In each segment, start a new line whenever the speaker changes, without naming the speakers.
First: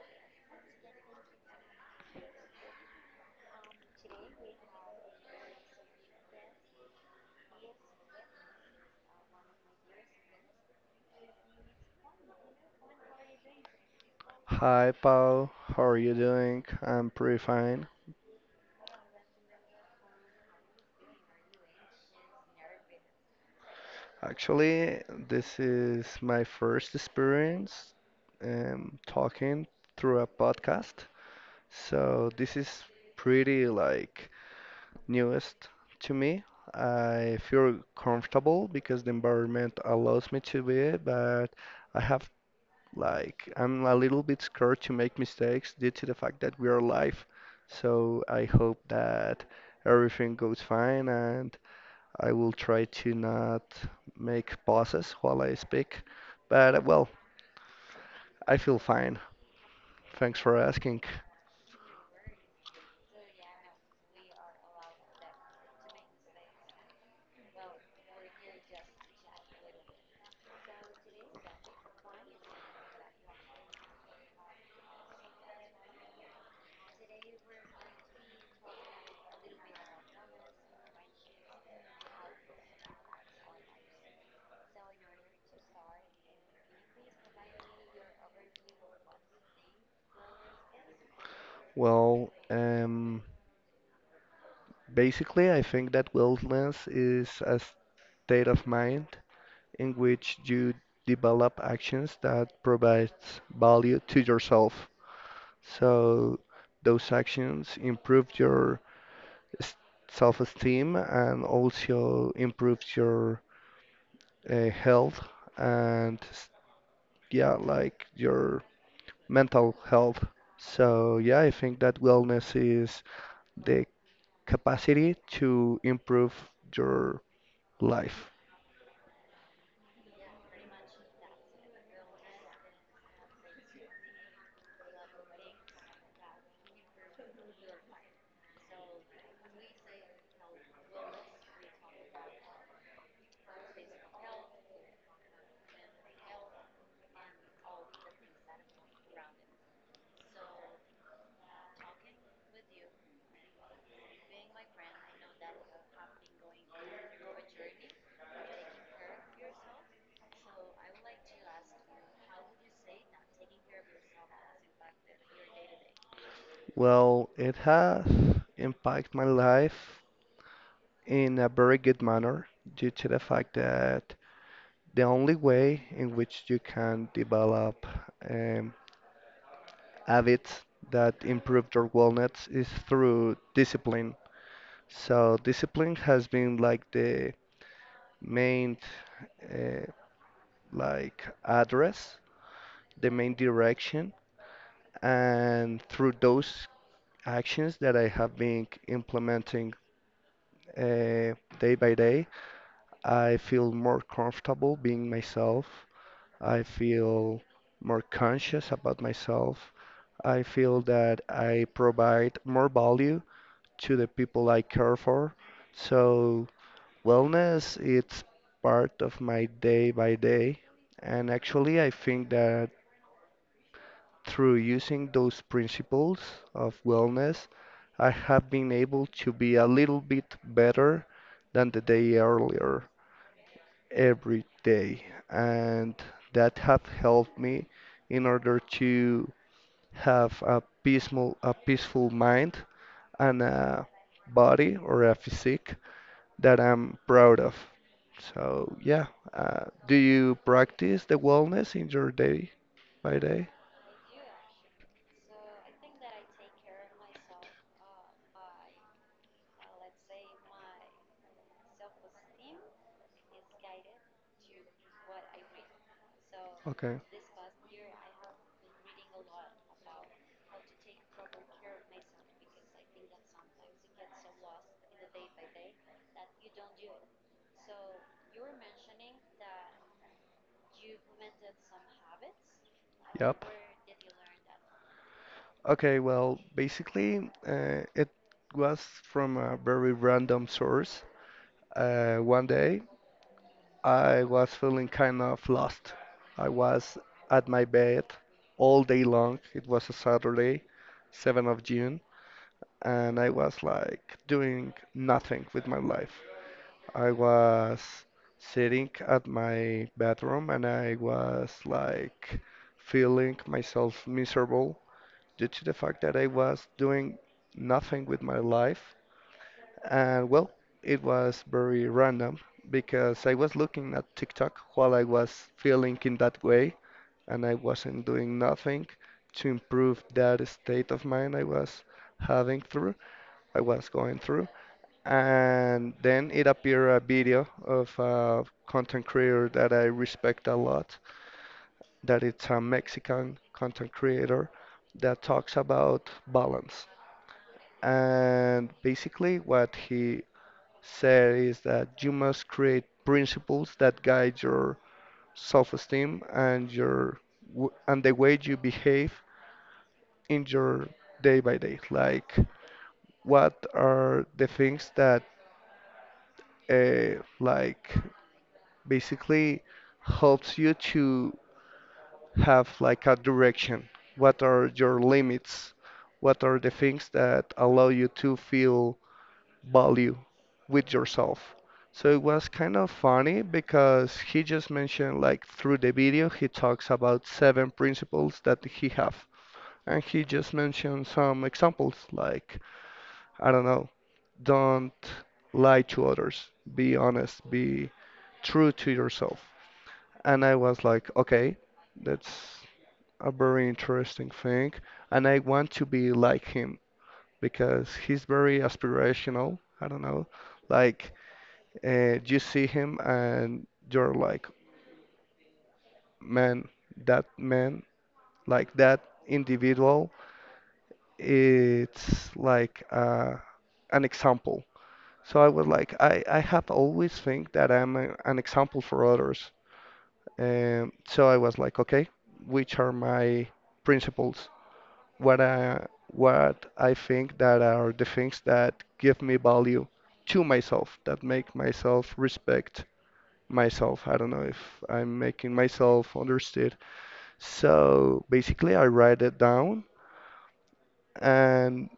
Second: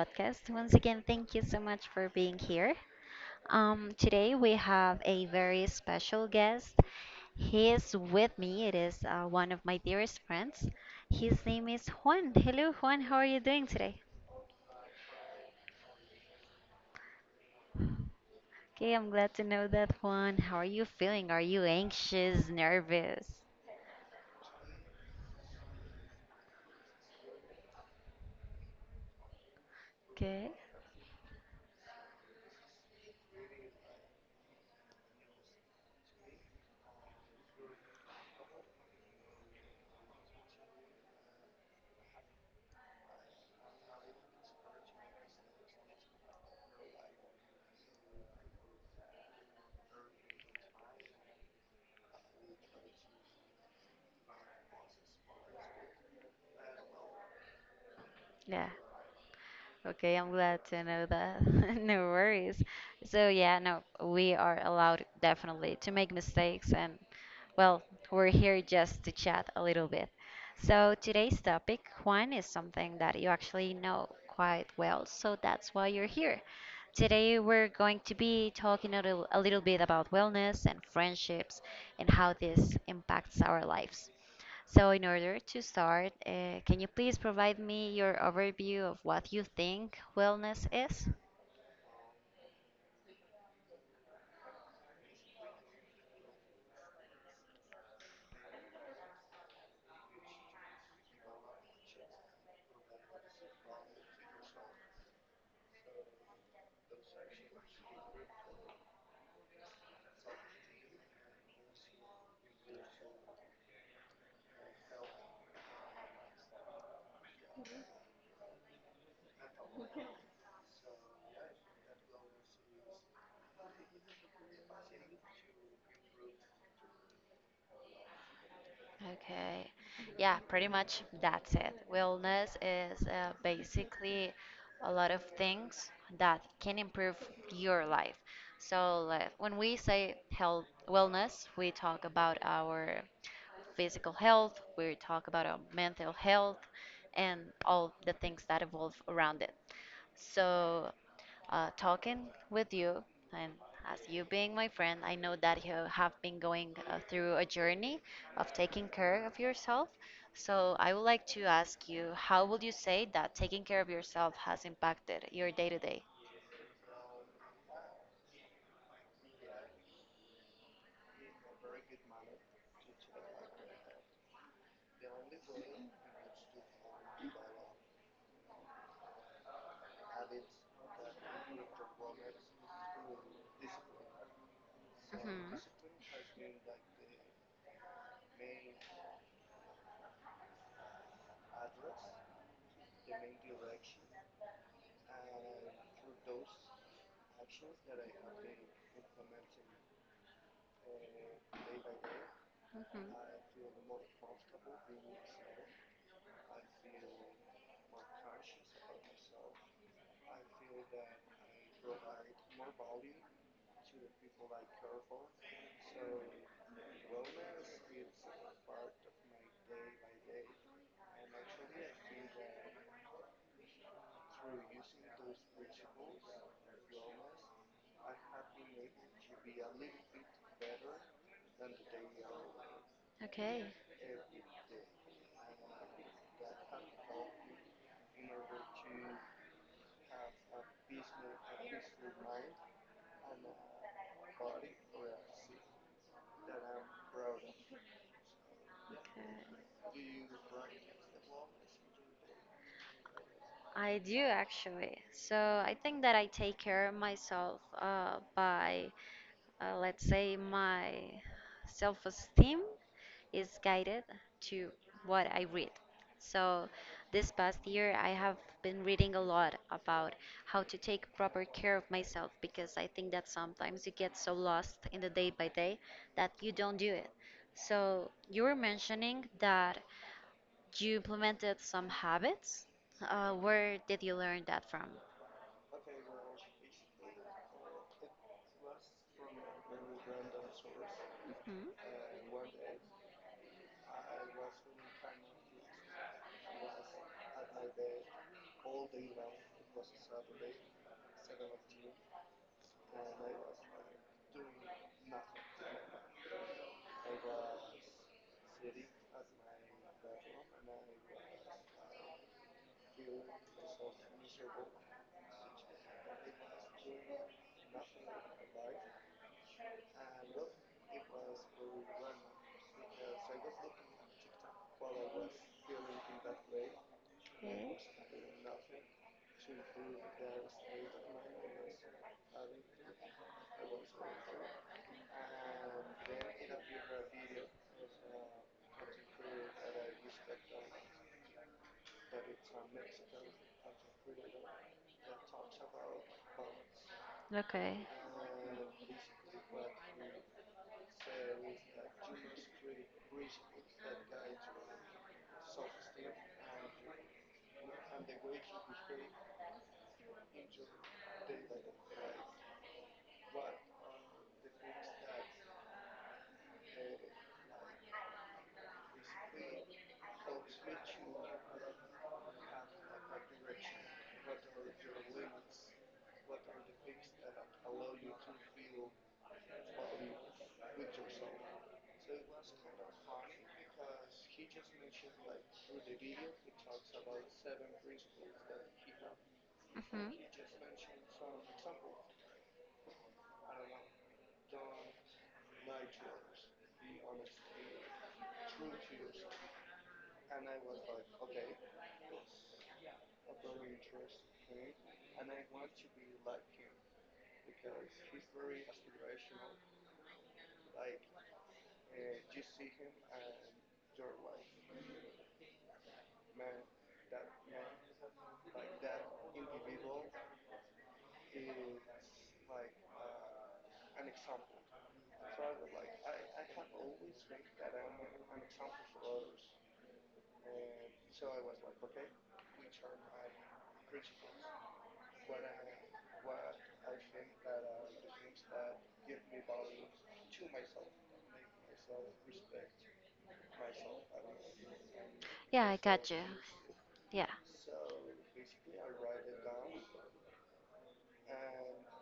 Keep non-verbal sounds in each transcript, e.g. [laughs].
podcast. Once again, thank you so much for being here. Today, we have a very special guest. He is with me. It is one of my dearest friends. His name is Juan. Hello, Juan. How are you doing today?
Hi, Paul. How are you doing? I'm pretty fine.
Okay, I'm glad to know that, Juan. How are you feeling? Are you anxious, nervous?
Actually, this is my first experience talking through a
Okay.
podcast. So this is pretty like newest to me. I feel comfortable because the environment allows me to be it, but I have like I'm a little bit scared to make mistakes due to the fact that we are live. So I hope that everything goes fine and I will try to not make pauses while I speak, but well, I
Yeah.
feel fine.
Okay, I'm
Thanks for
glad to
asking.
know that. [laughs] No worries. So, yeah, no, we are allowed definitely to make mistakes and well, we're here just to chat a little bit. So, today's topic, Juan, is something that you actually know quite well, so that's why you're here. Today, we're going to be talking a little bit about wellness and friendships and how this impacts our lives. So, in order to start, can you please provide me your overview of what you think wellness is?
Well, basically, I think that wellness is a state of mind in which you develop actions that provide value to yourself. So those actions improve your s- self-esteem and also improves your health and yeah, like your mental health. So yeah, I think that wellness is the capacity to improve your life.
Okay. Yeah, pretty much that's it. Wellness is basically a lot of things that can improve your life. So, like, when we say health wellness, we talk about our physical health, we talk about our mental health, and all the things that evolve around it. So, talking with you, and as you being my friend, I know that you have been going through a journey of taking care of yourself. So, I would like to ask you, how would you say that taking care of yourself has impacted your day to day?
Well, it has impacted my life in a very good manner due to the fact that the only way in which you can develop um, habits that improve your wellness is through discipline. So
Mhm,
discipline has been like main uh, like address, the main direction, and through those actions that I have been implementing day by day,
mhm.
I feel more comfortable being myself. I feel more conscious about myself. I feel that I provide more value to the people I care for. So wellness it's part of my day by day. And actually I think that through using those principles of wellness, I have been able to be a little bit better than the day earlier
Okay.
every day. And that have helped me in order to have a peaceful mind and a body or a physique that I'm proud of. So yeah,
Okay.
do you practice the wellness in your day by day?
I do actually. So I think that I take care of myself by let's say, my self-esteem is guided to what I read. So,
Okay.
this past year, I have been reading a lot about how to take proper care of myself because I think that sometimes you get so lost in the day by day that you don't do it. So, you were mentioning that you implemented some habits.
Yep.
Where did you learn that from?
Okay, well, basically, it was from a very random source.
Hmm.
One day, I was feeling kind of lost. I was at my bed all day long. It was a Saturday, 7th of June, and I was like doing nothing with my life. I was sitting at my bathroom and I was like feeling myself miserable due to the fact that I was doing nothing with my life. And well, it was very random because I was looking at TikTok while I was feeling in that way and I
Okay.
wasn't doing nothing to improve that state of mind having through, I was going through. And then it appeared a video of a content creator that I respect a lot, that it's a Mexican content creator that talks about balance.
Okay.
And basically, what he said is that you must create principles that guide your self-esteem and your and the way you behave in your day by day. Like, what are the things that like basically helps you to have like a direction. What are your limits? What are the things that allow you to feel value with yourself? So it was kind of funny because he just mentioned like through the video he talks about seven principles that he have and
Hmm.
he just mentioned some examples like I don't know, don't lie to others, be honest, be true to yourself. And I was like, okay, that's a very interesting thing. And I want to be like him because he's very aspirational. I don't know. Like, you see him and you're like, man, that man, like that individual, it's like an example. So I was like, I have always think that I'm an example for others. So I was like, okay, which are my principles? What I think that are the things that give me value to myself, that make myself respect myself. I don't know if I'm making
Yeah, I got
myself
you.
understood.
Yeah,
So basically, I write it down and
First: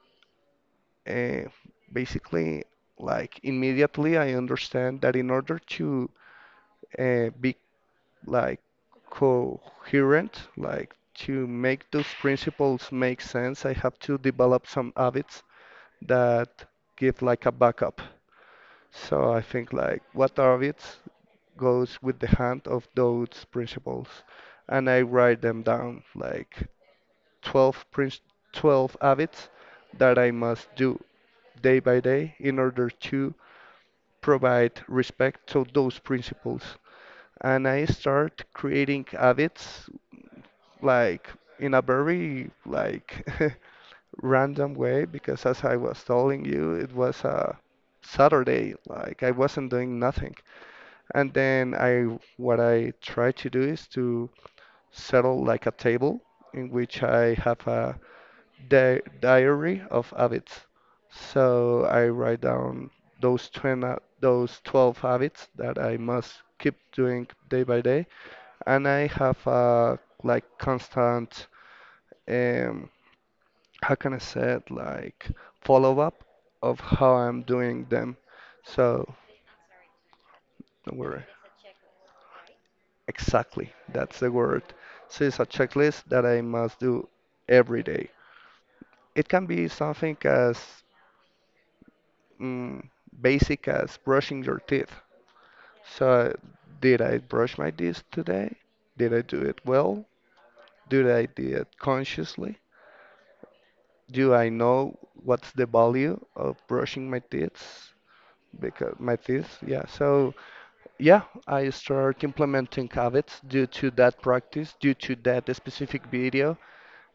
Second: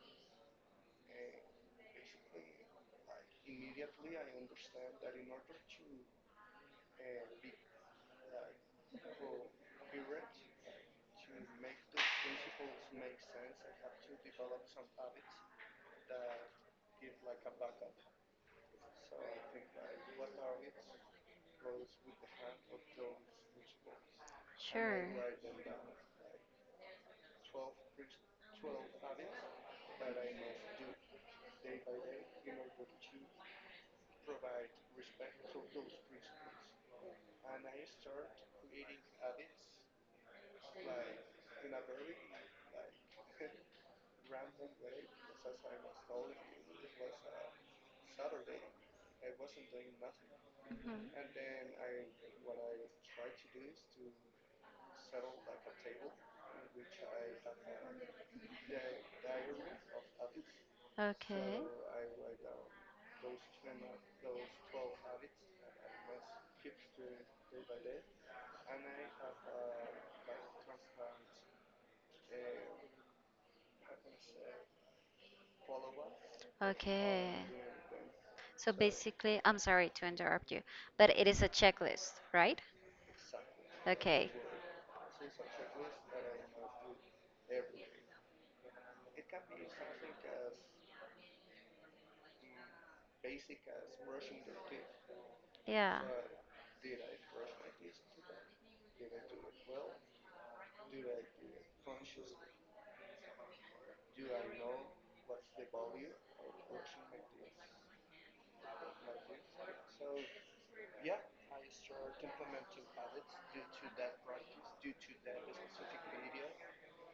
uh, basically, like immediately, I understand that in order to be like coherent, like to make those principles make sense, I have to develop some habits that give like a backup. So I think like what orbits goes with the hand of those principles, and I
sure.
write them down like 12 prin 12 habits that I must do day by day in order to provide respect to those principles. And I start creating habits like in a very like [laughs] random way because as I was telling you, it was a Saturday, like I wasn't doing nothing.
Mhm.
And then I what I try to do is to settle like a table in which I have a di diary of habits.
Okay.
So I write down those 20, those 12 habits that I must keep doing day by day, and I have a like constant how can I say it, like follow up of how
Okay.
I'm doing them.
So
So
basically, I'm sorry to interrupt you,
don't
but
worry.
it is a checklist, right?
Exactly, that's the
Okay, sure.
word. So it's a checklist that I must do every day. It can be something as mm, basic as brushing your teeth.
Yeah.
So, did I brush my teeth today? Did I do it well? Did I do it consciously? Do I know what's the value of brushing my teeth? Because my teeth, yeah. So yeah, I start implementing habits due to that practice, due to that specific video,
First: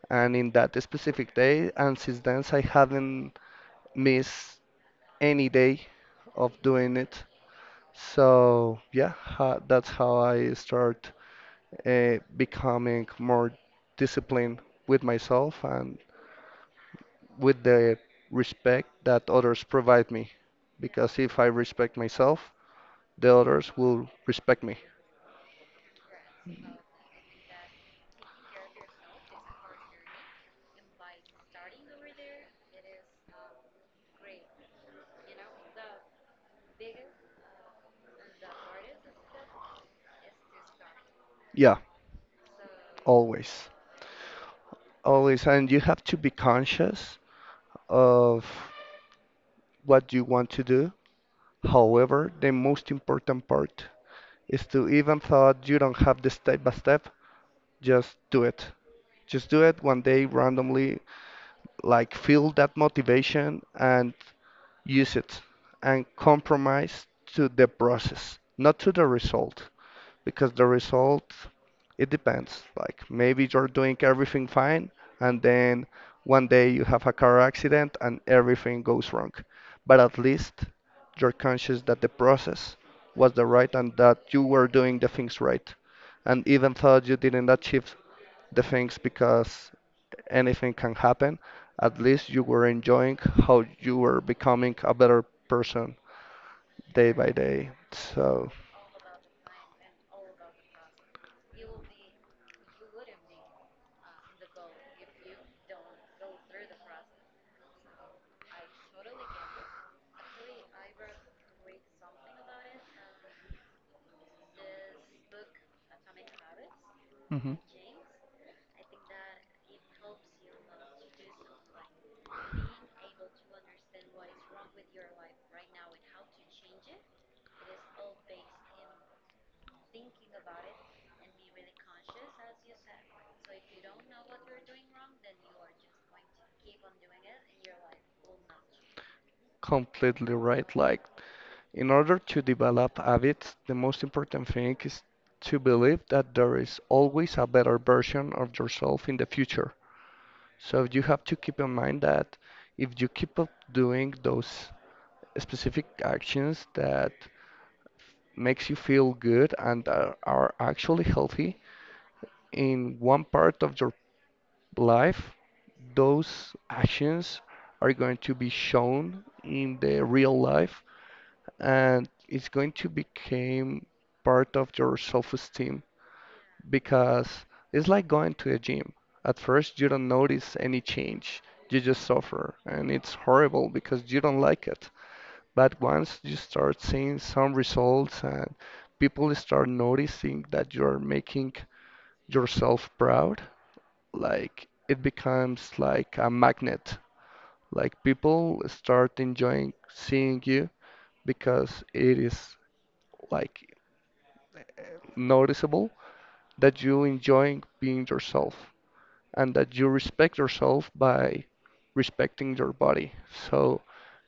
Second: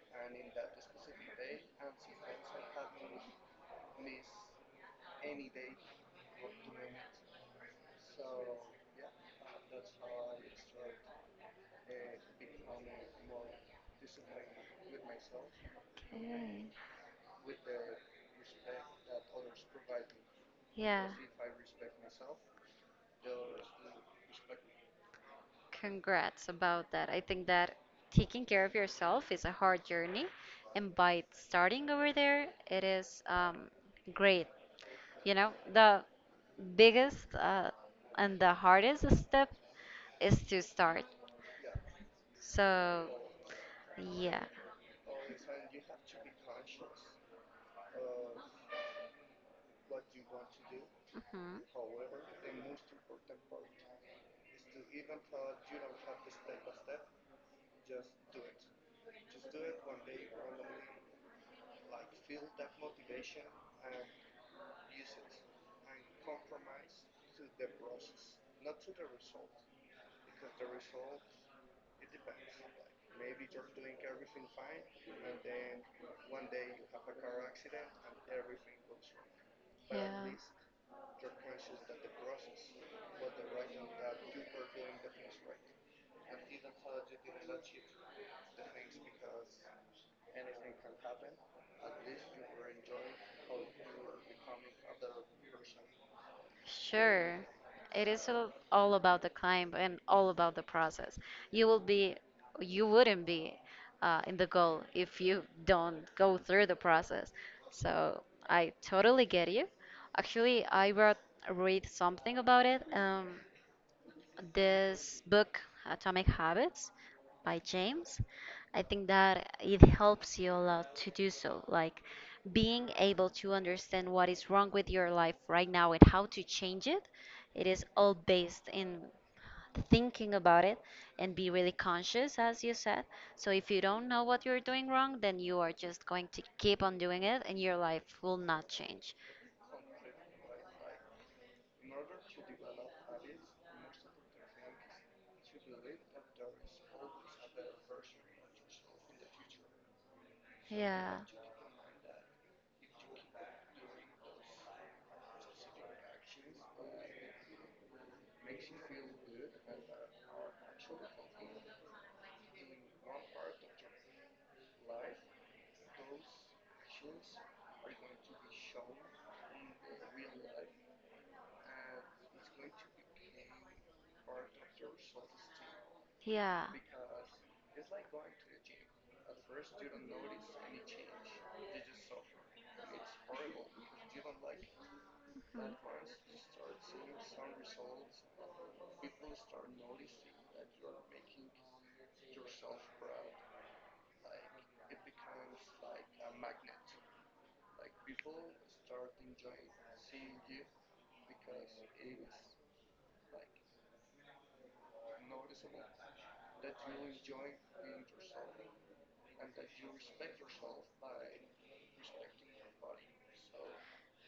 and in that specific day. And since then, I haven't missed any day of doing it. So yeah, ha that's how I start becoming more disciplined with myself and
Okay.
with the respect that others provide me.
Yeah.
Because if I respect myself, the others will respect me.
Congrats about that. I think that taking care of yourself is a hard journey, and by starting over there, it is great. You know, the biggest and the hardest step is to start.
Yeah,
So,
always.
yeah.
Always. And you have to be conscious of what you want to do.
Hmm.
However, the most important part is to even though you don't have the step by step, just do it. Just do it one day randomly, like feel that motivation and use it and compromise to the process, not to the result. Because the result it depends. Like maybe you're doing everything fine, and then one day you have a car accident and everything goes wrong. But at least you're conscious that the process was the right and that you were doing the things right. And even though you didn't achieve the things because anything can happen, at least you were enjoying how you were becoming a better person day by
Sure.
day.
It is
So,
all about the climb and all about the process. You will be, you wouldn't be in the goal if you don't go through the process. So I totally get you. Actually, I wrote read something about it. This book, Atomic Habits
mhm.
by James, I think that it helps you a lot to do so. Like being able to understand what is wrong with your life right now and how to change it, it is all based in thinking about it and be really conscious, as you said. So if you don't know what you're doing wrong, then you are just going to keep on doing it and your life will not change.
Completely right. Like, in order to develop habits, the most important thing is to believe that there is always a better version of yourself in the future. So you
Yeah.
have to keep in mind that if you keep up doing those specific actions that makes you feel good and are actually healthy in one part of your life, those actions are going to be shown in the real life and it's going to become part of your self-esteem
Yeah.
because it's like going to a gym. At first, you don't notice any change. You just suffer, and it's horrible because you don't like it. But once you start seeing some results and people start noticing that you're making yourself proud, like it becomes like a magnet. Like people start enjoying seeing you because it is like noticeable that you enjoy being yourself and that you respect yourself by respecting your body. So,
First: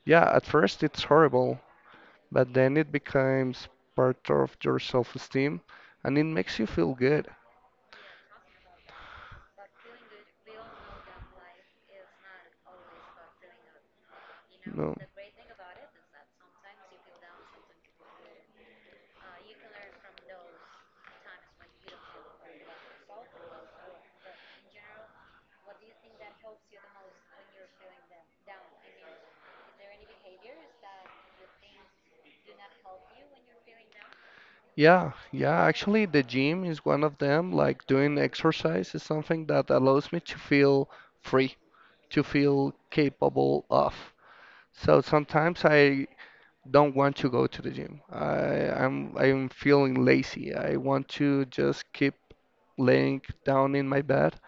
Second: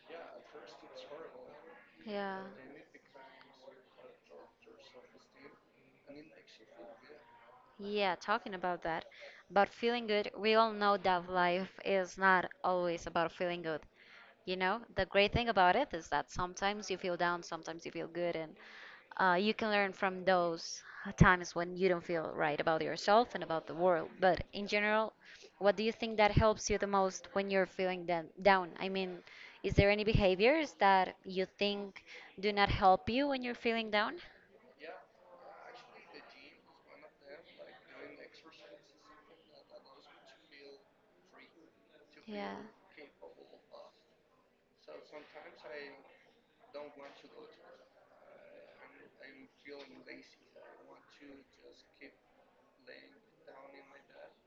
yeah, at first it's horrible,
Yeah.
but then it becomes part of your self-esteem and it makes you feel good.
Yeah, talking about that, about feeling good, we all know that life is not always about feeling good. You know,
No.
the great thing about it is that sometimes you feel down, sometimes you feel good, and you can learn from those times when you don't feel right about yourself and about the world. But in general, what do you think that helps you the most when you're feeling down? I mean, is there any behaviors that you think do not help you when you're feeling down?
Yeah, yeah, actually, the gym is one of them. Like doing exercise is something that allows me to feel free, to
Yeah.
feel capable of. So sometimes I don't want to go to the gym. I'm feeling lazy. I want to just keep laying down in my bed.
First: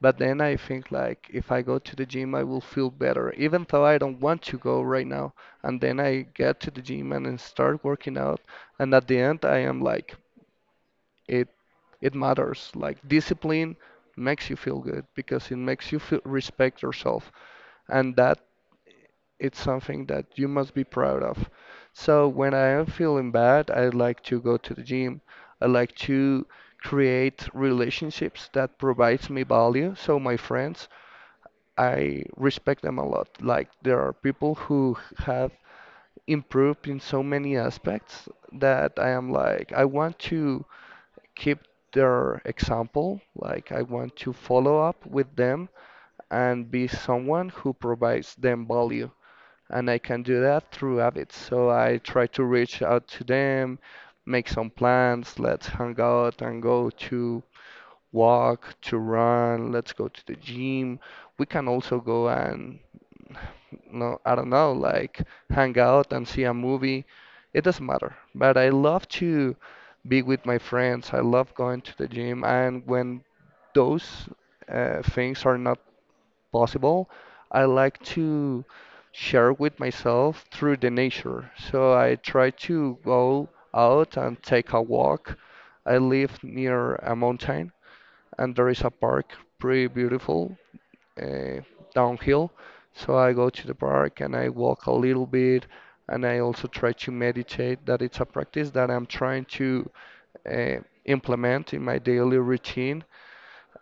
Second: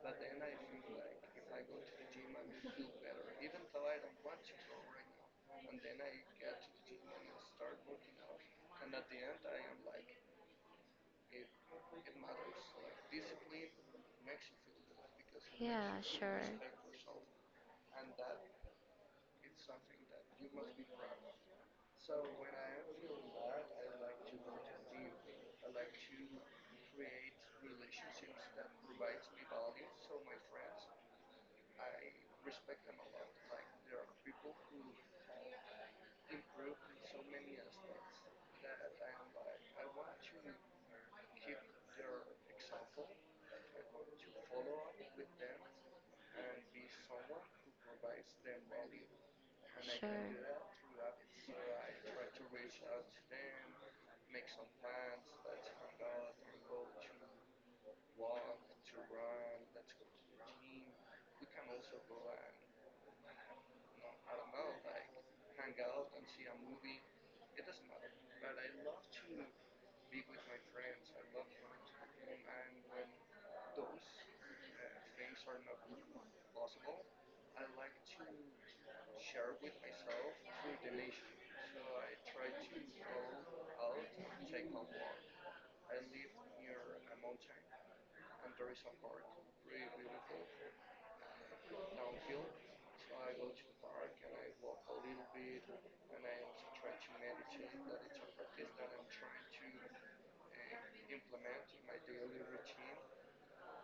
But then I think like if I go to the gym, I will feel better, even though I don't want to go right now. And then I get to the gym and then start working out. And at the end, I am like it it matters. Like discipline makes you feel good because it makes you
Yeah,
feel,
sure.
respect yourself, and that it's something that you must be proud of. So when I am feeling bad, I like to go to the gym. I like to create relationships that provides me value. So my friends, I respect them a lot. Like there are people who have improved in so many aspects that I am like, I want to keep their example. Like, I want to follow up with them and be someone who provides them value. And I can do
Sure.
that through habits. So I try to reach out to them, make some plans, let's hang out and go to walk, to run, let's go to the gym. We can also go and, no, I don't know, like hang out and see a movie. It doesn't matter. But I love to be with my friends. I love going to the gym. And when those things are not possible, I like to share with myself through the nature. So I try to go out and take a walk. I live near a mountain, and there is a park, pretty beautiful, uh, downhill. So I go to the park and I walk a little bit, and I also try to meditate. That it's a practice that I'm trying to uh, implement in my daily routine.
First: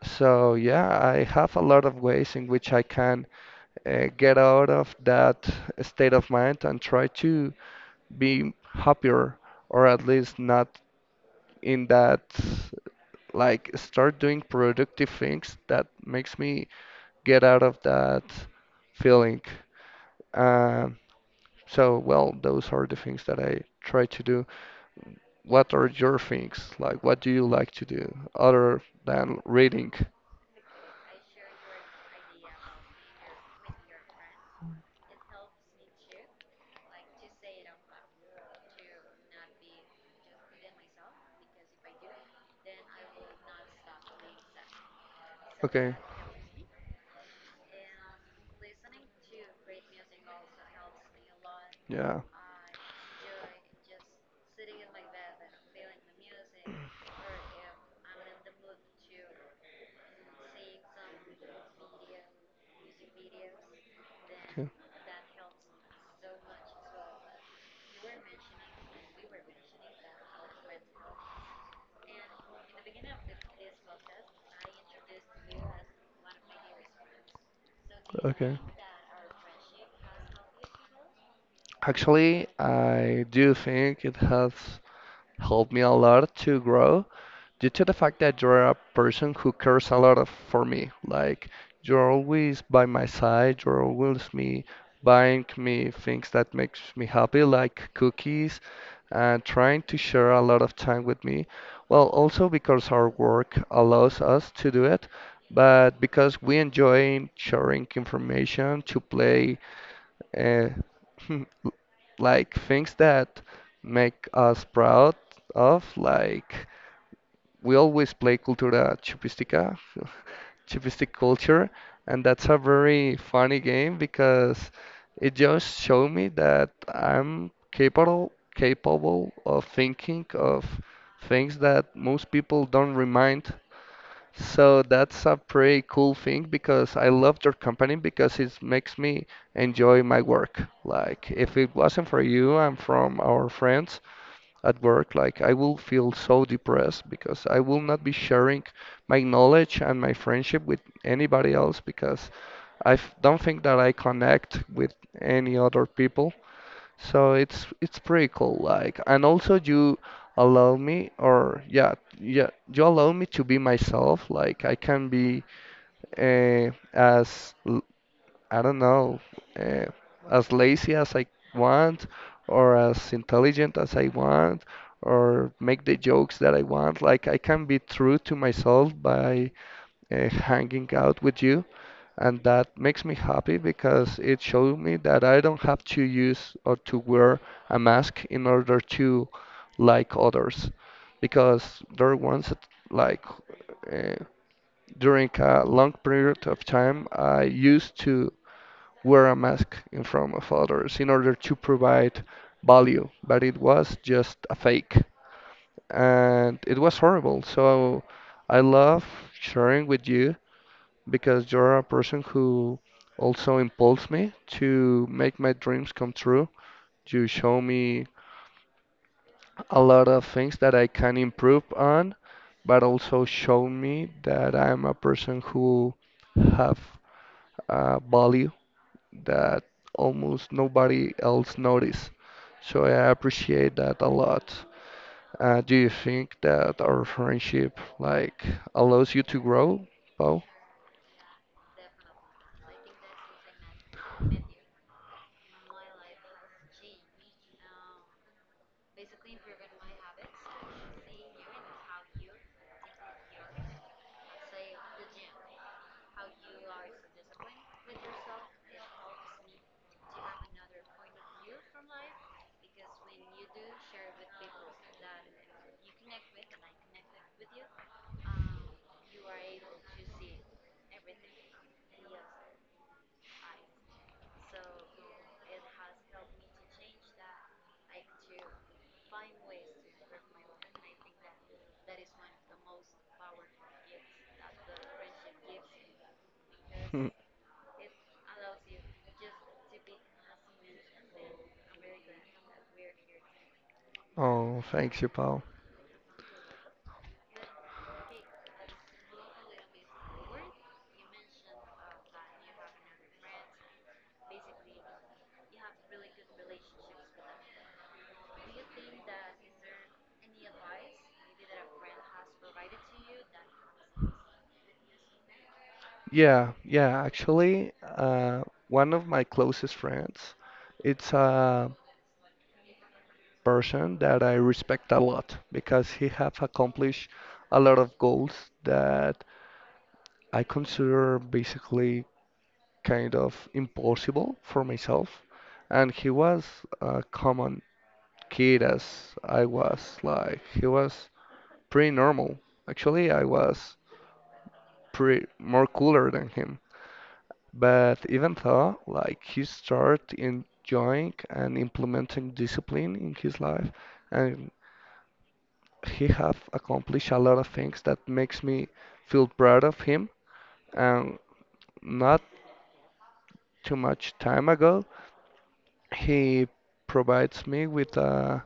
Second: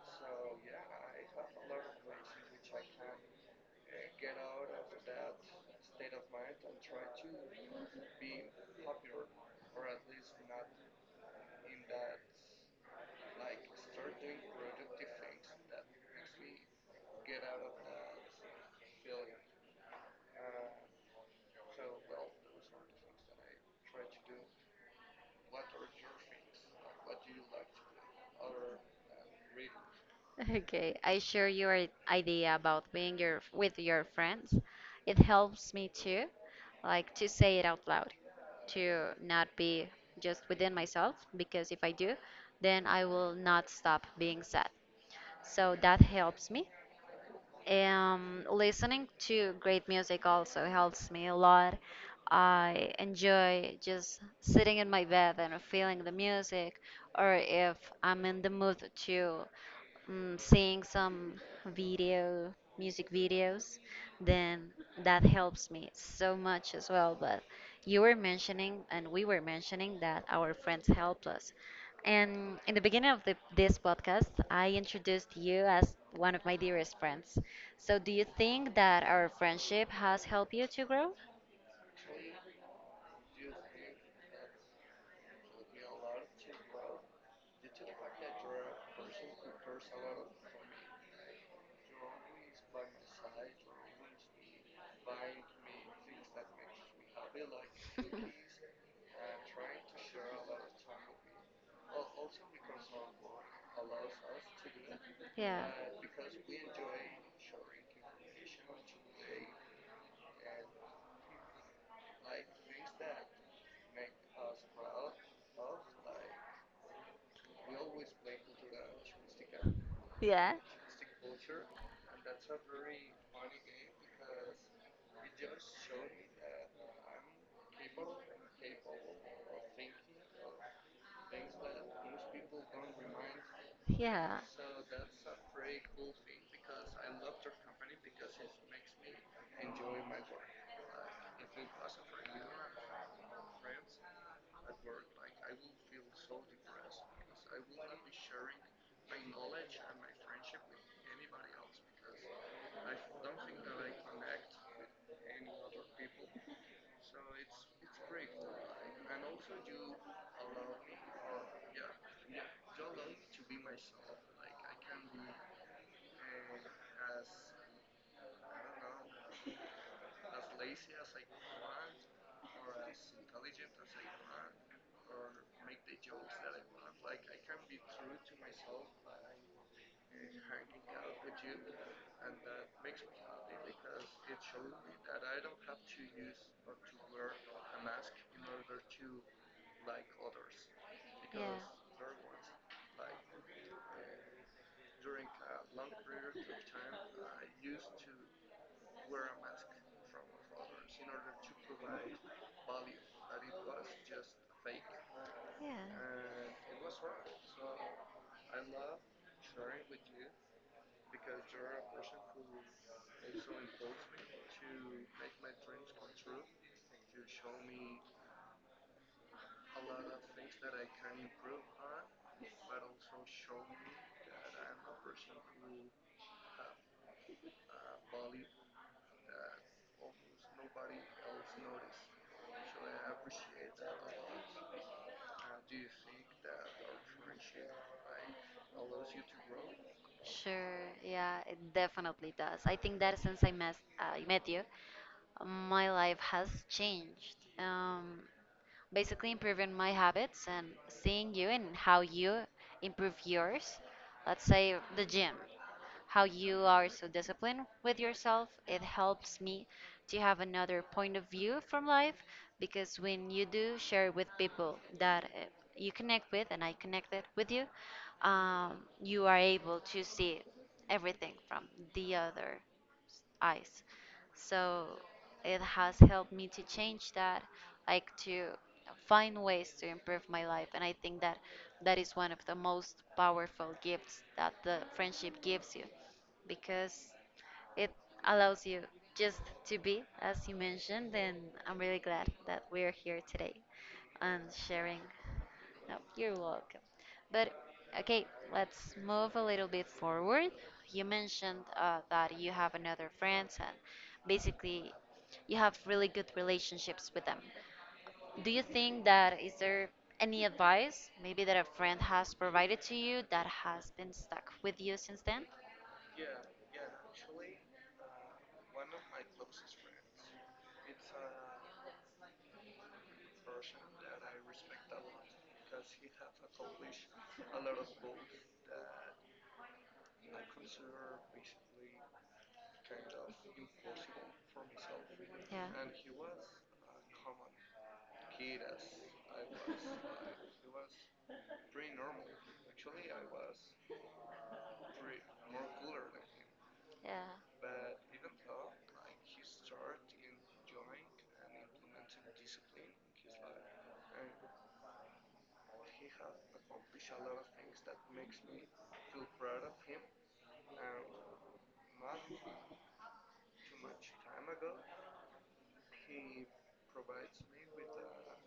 So yeah, I have a lot of ways in which I can get out of that state of mind and try to be happier or at least not in that like start doing productive things that makes me get out of that feeling. Um, so, well, those are the things that I try to do. What are your things? Like, what do you like to do other than reading?
Okay, I share your idea about being your with your friends. It helps me too, like to say it out loud, to not be just within myself, because if I do, then I will not stop being sad. So
Okay,
that helps me. Listening to great music also helps me a lot.
yeah.
I enjoy just sitting in my bed and feeling the music, or if I'm in the mood to seeing some video, music videos, then that helps me so much as well. But you were mentioning, and we were mentioning that our friends helped us. And in the beginning of this podcast, I introduced you as one of my dearest friends. So, do you
Okay. Okay.
think that our friendship has helped you to grow?
Actually, I do think it has helped me a lot to grow due to the fact that you're a person who cares a lot of, for me. Like you're always by my side, you're always me buying me things that makes me happy, like cookies,
[laughs]
and trying to share a lot of time with me. Well, also because our work allows us to do it, but because we enjoy sharing information, to play uh, [laughs] like things that make us proud of. Like we always play cultura chupistica,
Yeah.
[laughs] chupistic culture, and that's a very funny game because it just showed me that I'm capable of thinking of things that most people don't remind,
Yeah.
so that's a pretty cool thing because I love your company because it makes me enjoy my work. Like if it wasn't for you and from our friends at work, like I will feel so depressed because I will not be sharing my knowledge and my friendship with anybody else because don't think that I connect with any other people. So it's pretty cool, like, and also you allow me, or yeah, you allow me to be myself. Like I can be uh, as l- I don't know, uh, as lazy as I want, or as intelligent as I want, or make the jokes that I want. Like I can be true to myself by hanging out with you, and that makes me happy because it showed me that I don't have to use or to wear a mask in order to like others,
Yeah.
because there once it- like uh, during a long period of time I used to wear a mask in front of others in order to provide value, but it was just a fake.
Yeah.
And it was horrible. So I love sharing with you because you're a person who also impulsed me to make my dreams come true. You show me a lot of things that I can improve on, but also show me that I'm a person who have value that almost nobody else noticed. So I appreciate that a lot. Do you think that our friendship like allows you to grow, Paul?
Sure. Yeah, it definitely does. I think that since I met you, my life has changed. Basically improving my habits and seeing you and how you improve yours. Let's say the gym, how you are so disciplined with yourself. It helps me to have another point of view from life because when you do share with people that you connect with and I connected with you,
[laughs]
you are able to see everything from the other eyes. So it has helped me to change that, like to find ways to improve my life. And I think that that is one of the most powerful gifts that the friendship gives you
Hmm.
because it allows you just to be, as you mentioned, and I'm really glad that we're here today and
Oh, thanks,
sharing.
you, Paul.
No, you're welcome. But okay, let's move a little bit forward. You mentioned that you have another friends and basically you have really good relationships with them. Do you think that is there any advice maybe that a friend has provided to you that has been stuck with you since then?
Yeah, yeah. Actually, one of my closest friends, it's a person that I respect a lot because he have accomplished a lot of goals that I consider basically kind of impossible for myself.
Yeah.
And he was a common kid as I was. Like he was pretty normal. Actually, I was pretty more cooler than him.
Yeah.
But even though, like he started enjoying and implementing discipline in his life, and he have accomplished a lot of things that makes me feel proud of him. And not too much time ago, he provides me with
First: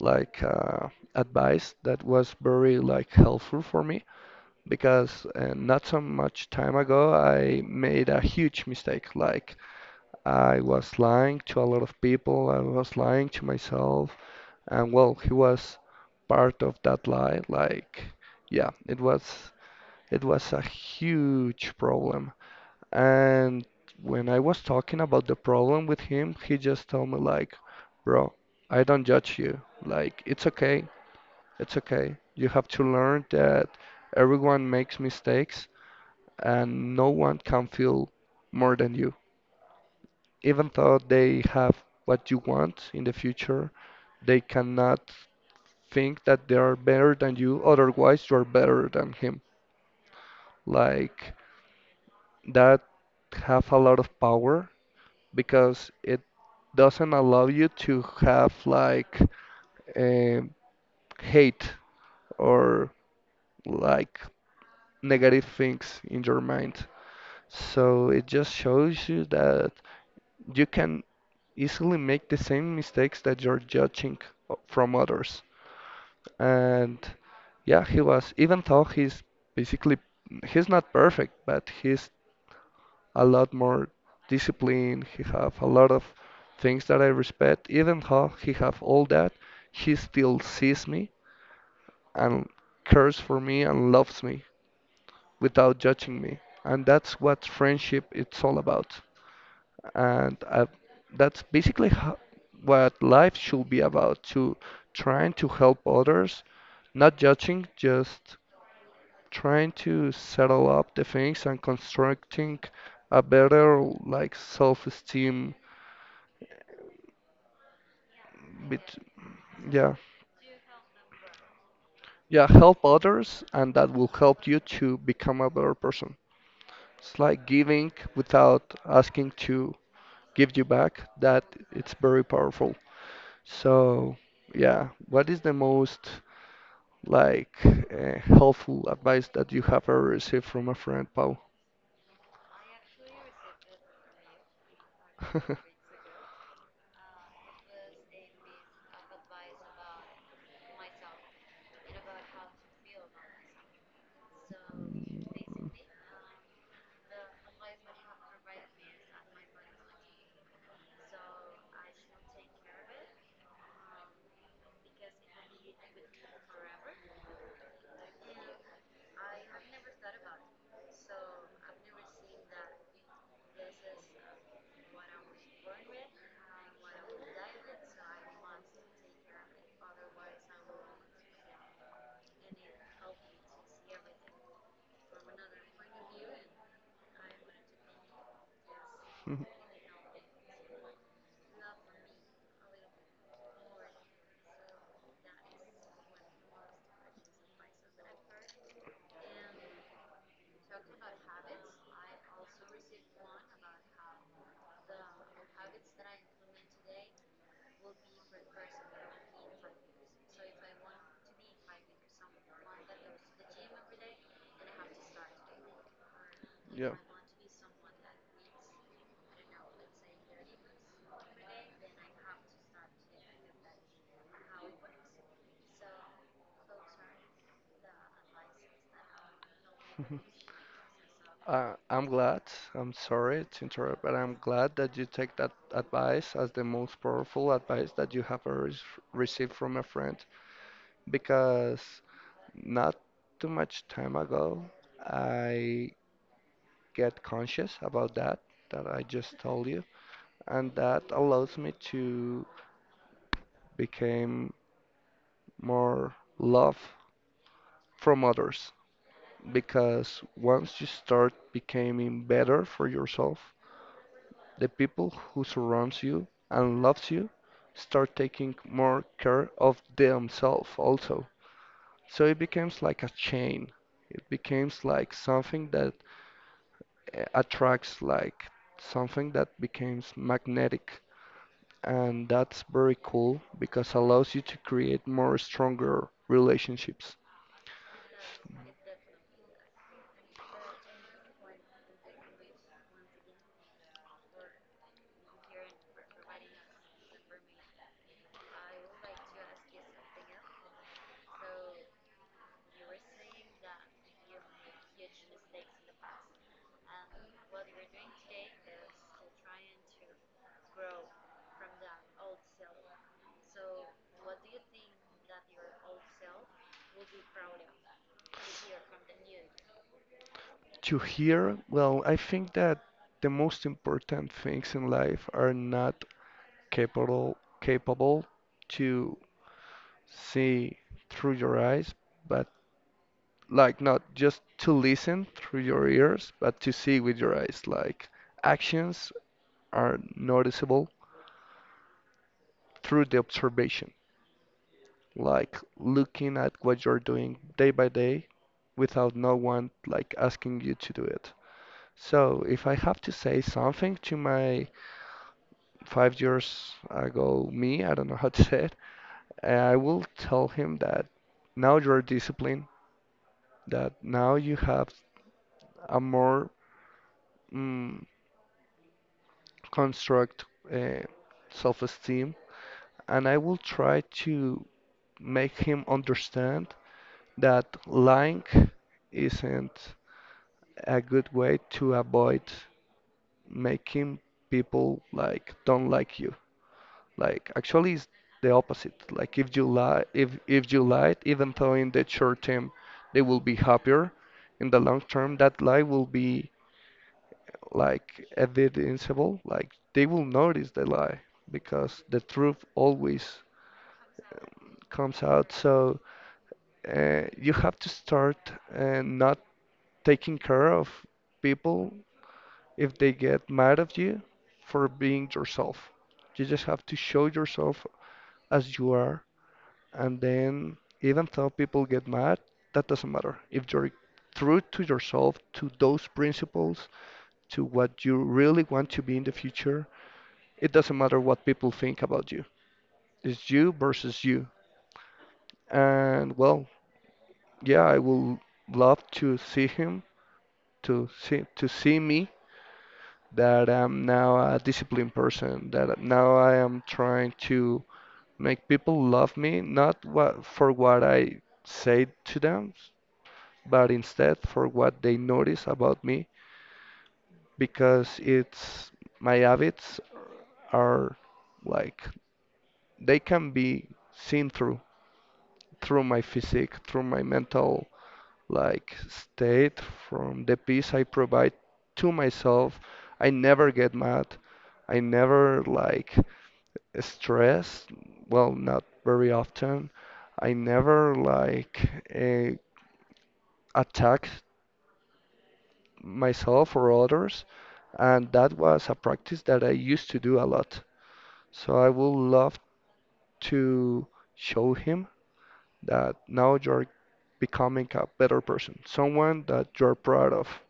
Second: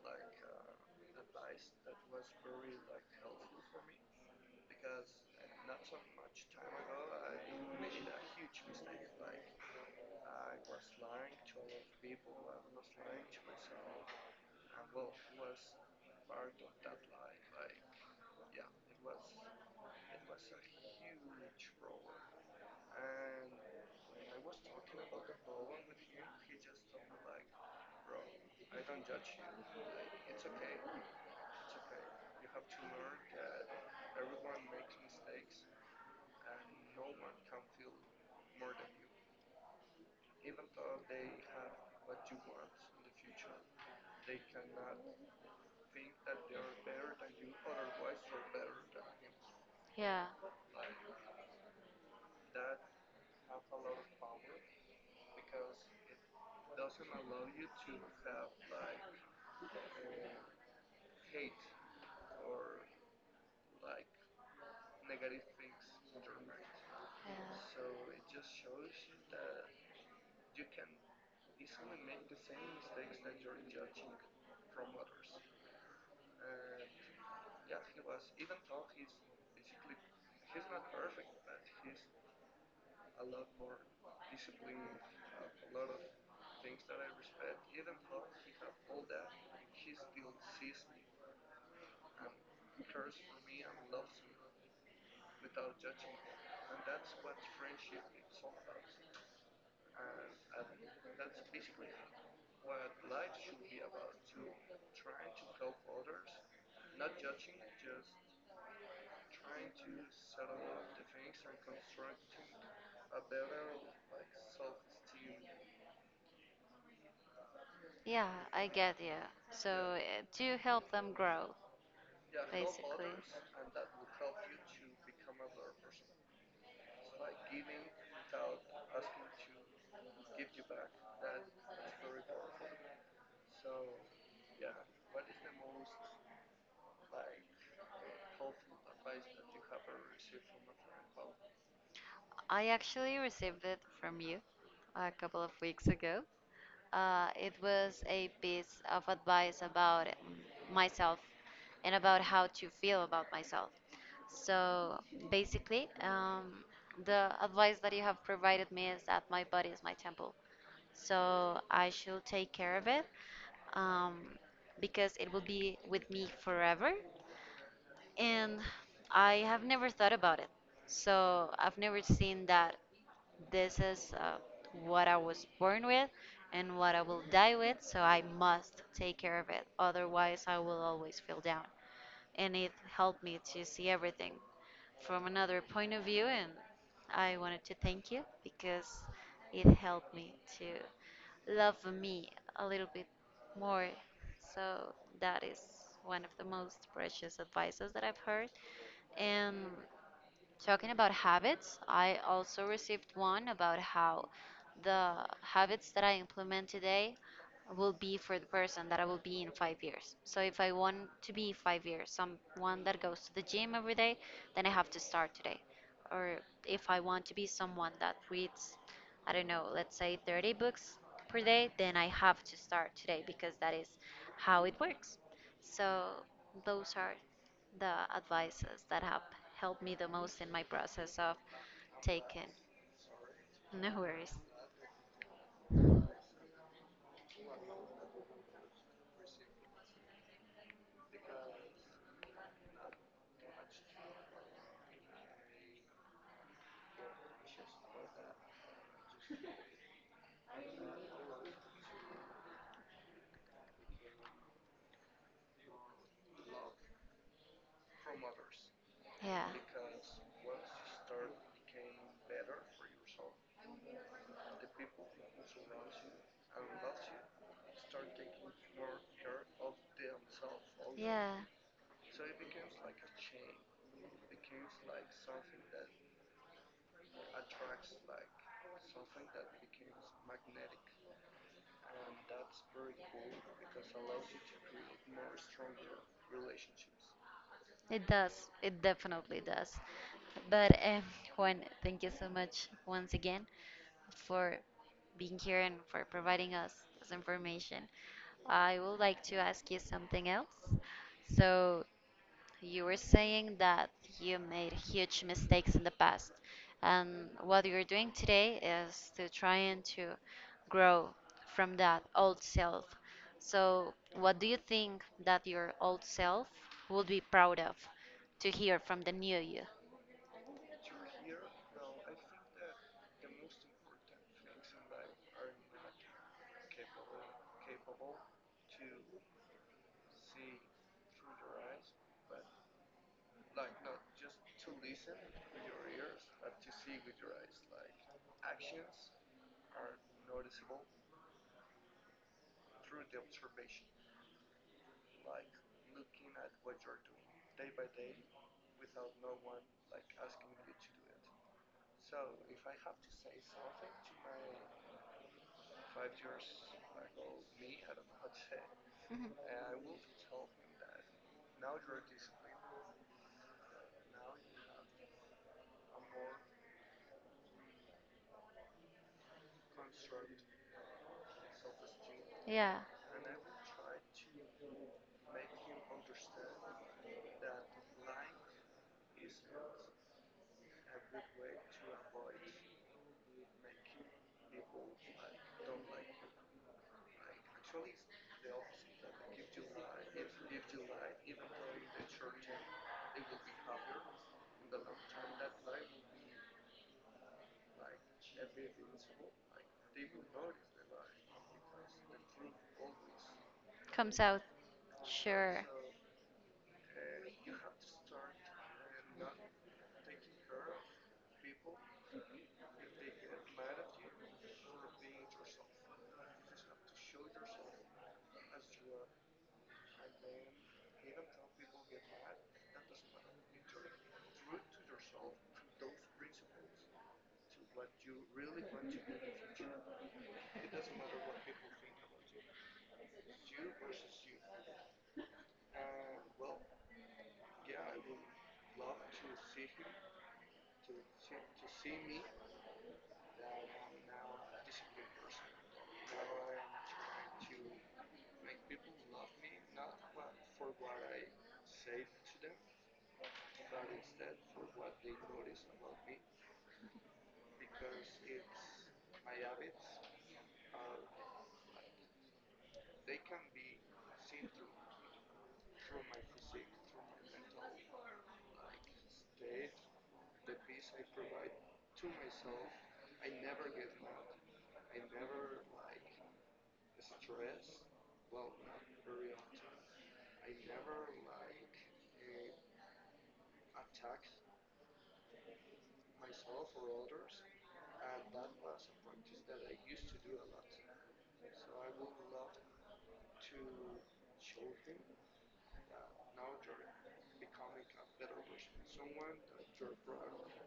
like uh, advice that was very like helpful for me because not so much time ago I made a huge mistake. Like I was lying to a lot of people, I was lying to myself, and well, he was part of that lie. Like yeah, it was a huge problem. And when I was talking about the problem with him, he just told me like, "Bro, I don't judge you. Like, it's okay. It's okay. You have to learn that everyone makes mistakes and no one can feel more than you. Even though they have what you want in the future, they cannot think that they are better than you. Otherwise, you are better than him.
Yeah.
Like, that have a lot of power because it doesn't allow you to have like um, hate or like negative things in your mind. So
Yeah.
it just shows you that you can easily make the same mistakes that you're judging from others. And yeah, he was, even though he's basically, he's not perfect, but he's a lot more discipline. He have a lot of things that I respect. Even though he have all that, he still sees me and cares for me and loves me without judging me. And that's what friendship it's all about. And I, that's basically what life should be about, to trying to help others, not judging, just trying to settle up the things and constructing a better like self-esteem
Yeah, I
bet,
get you. So
yeah,
do help them grow,
yeah, help
basically.
others and that will help you to become a better person. It's like giving without asking to give you back, that it's very powerful. So yeah, what is the most like helpful advice that you have ever received from a friend, Paul?
I actually received it from you a couple of
[laughs]
weeks ago. It was a piece of advice about myself and about how to feel about myself. So basically, the advice that you have provided me is that my body is my temple. So I should take care of it um, because it will be with me forever. And I have never thought about it. So I've never seen that this is what I was born with and what I will die with. So I must take care of it. Otherwise, I will always feel down and it helped me to see everything from another point of view and I wanted to thank you because it helped me to love me a little bit more. So that is one of the most precious advices that I've heard. And talking about habits, I also received one about how the habits that I implement today will be for the person that I will be in 5 years. So if I want to be 5 years, someone that goes to the gym every day, then I have to start today. Or if
Yeah.
I want to be someone that reads, I don't know, let's say 30 books per day, then I have to start today because that is how it works. So those are the advices that have helped me the most
[laughs]
in my process of
I'm glad.
taking.
I'm sorry to
[laughs] No
interrupt, but
worries.
I'm glad that you take that advice as the most powerful advice that you have ever received from a friend. Because not too much time ago, I get conscious about that that I just told you, and that allows me to become more love from others
Yeah.
because once you start becoming better for yourself, the people who surrounds you and loves you start taking more care of themselves also.
Yeah,
So it becomes like a chain. It becomes like something that attracts, like something that becomes magnetic. And that's very cool because allows you to create more stronger relationships.
it does. It definitely does. But Juan, thank you so much once again for being here and for providing us this information. I would like to ask you something else. So, you were saying that you made huge mistakes in the past, and what you're doing today is to trying to grow from that old self. So, what do you think that your old self would be proud of to hear from the new you? [laughs]
To hear, well, I think that the most important things in life are not capable to see through your eyes, but like not just to listen through your ears, but to see with your eyes. Like actions are noticeable through the observation, like looking at what you're doing day by day without no one like asking you to do it. So if I have to say something to my 5 years ago me, I don't know how to say it,
Mhm.
I will tell him that now you're disciplined, that now you have a more mm, construct uh, self-esteem,
Yeah,
and I will try to make him understand that lying isn't a good way to avoid making people like don't like you. Like actually, it's the opposite. Like if you lie, if you lied, even though in the short term they will be happier, in the long term that lie will be like evidenceable. Like they will notice the lie because the truth always
comes out.
comes out.
Sure.
So you have to start not taking care of people if they get mad at you for being yourself. You just have to show yourself as you are. And then, even though people get mad, that doesn't matter. If you're true to yourself, to those principles, to what you really want to be in the future, it doesn't matter what people think about you. It's you versus you. And well, yeah, I will love to see him, to see me that I'm now a disciplined person, that now I am trying to make people love me, not what for what I say to them, but instead for what they notice about me because it's my habits are like they can be seen through my physique, through my mental like state, from the peace I provide to myself. I never get mad. I never like stress. Well, not very often. I never like uh, attack myself or others. And that was a practice that I used to do a lot. So I would love to show him that now you're becoming a better person, someone that you're proud of.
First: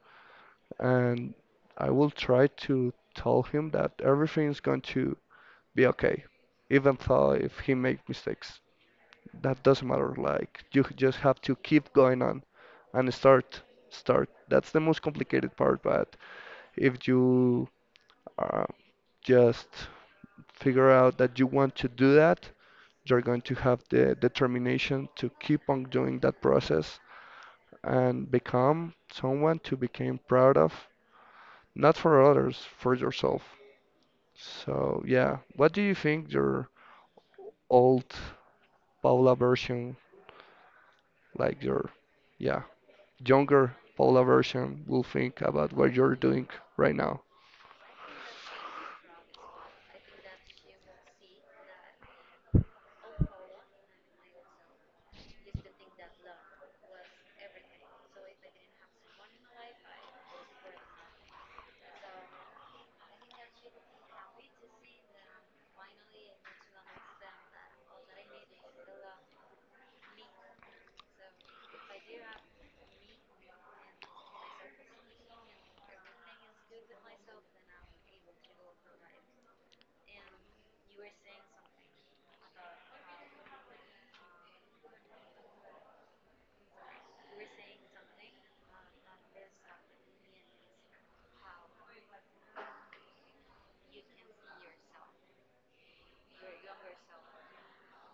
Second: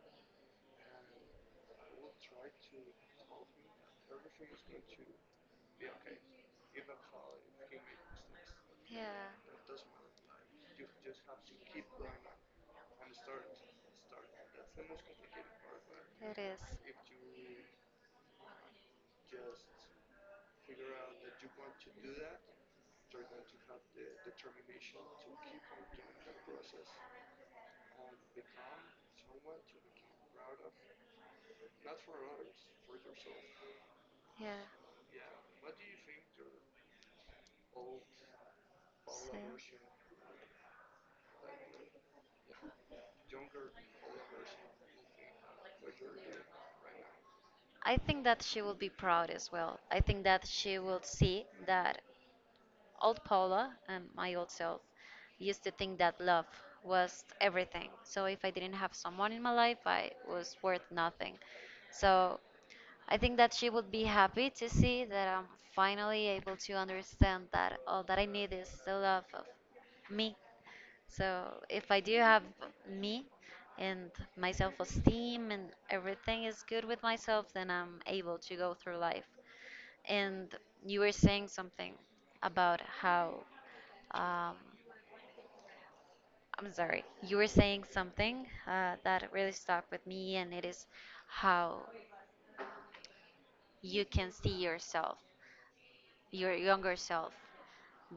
And I will try to tell him that everything's going to be okay, even though if he makes mistakes.
Yeah,
That doesn't matter. Like you just have to keep going on and start. That's the most complicated part, but
it is.
if you uh, just figure out that you want to do that, you're going to have the determination to keep on doing that process and become someone to become proud of, not for others, for yourself.
Yeah.
So yeah, what do you think your old Paula
So
version, like your yeah, younger Paula version will think about what you're doing right now?
I think that she will be proud as well. I think that she will see that old Paula and my old self used to think that love was everything. So if I didn't have someone in my life, I was worth nothing. So I think that she would be happy to see that I'm finally able to understand that all that I need is the love of me. So if I do have me and my self-esteem and everything is good with myself, then I'm able to go through life. And you were saying something about how, um, you were saying something that really stuck with me, and it is how you can see yourself, your younger self,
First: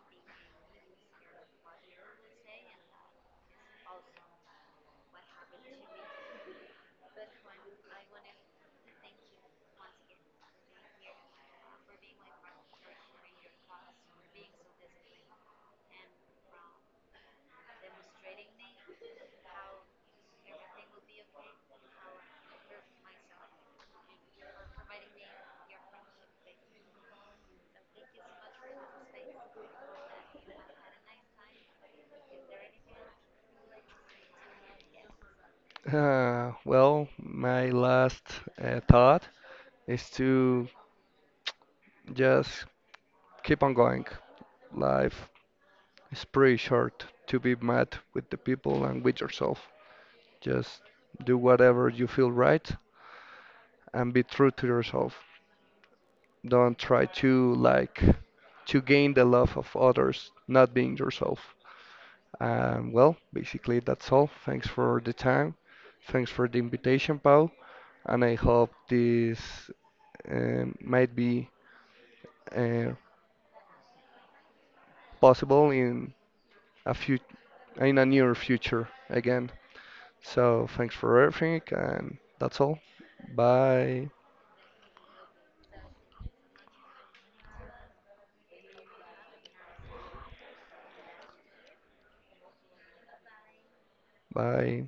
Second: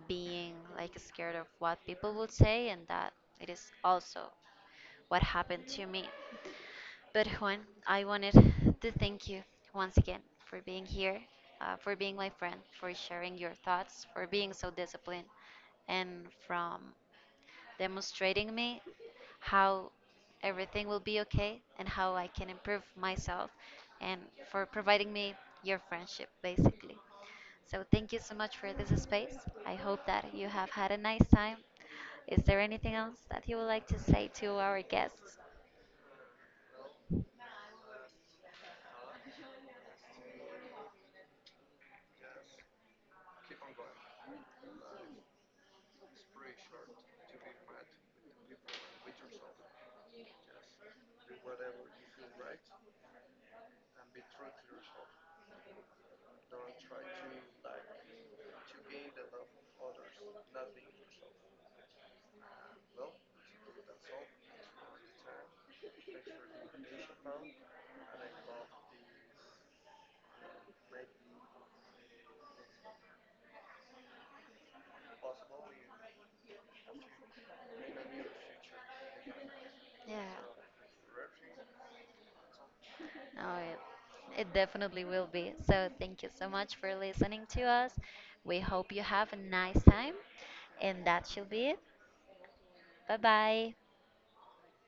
being like scared of what people would say, and that it is also what happened to me. But Juan, I wanted to thank you once again for being here, for being my friend, for sharing your thoughts, for being so disciplined, and from demonstrating me how everything will be okay and how I can improve myself, and for providing me your friendship, basically. So thank you so much for this space. I hope that you have had a nice time. Is there anything else that you would like to say to our guests?
Well, my last thought is to just keep on going. Life is pretty short to be mad with the people and with yourself. Just do whatever you feel right and be true to yourself. Don't try to like to gain the love of others not being yourself. And well, basically that's all. Thanks for the time. Thanks for the invitation, Paul. And I hope this might be uh, possible in a few in a near future again.
Yeah.
So thanks for everything, and that's all.
Oh,
Bye.
it definitely will be. So, thank you so much for listening to us. We hope you have a nice time, and that should be it. Bye bye.
Bye.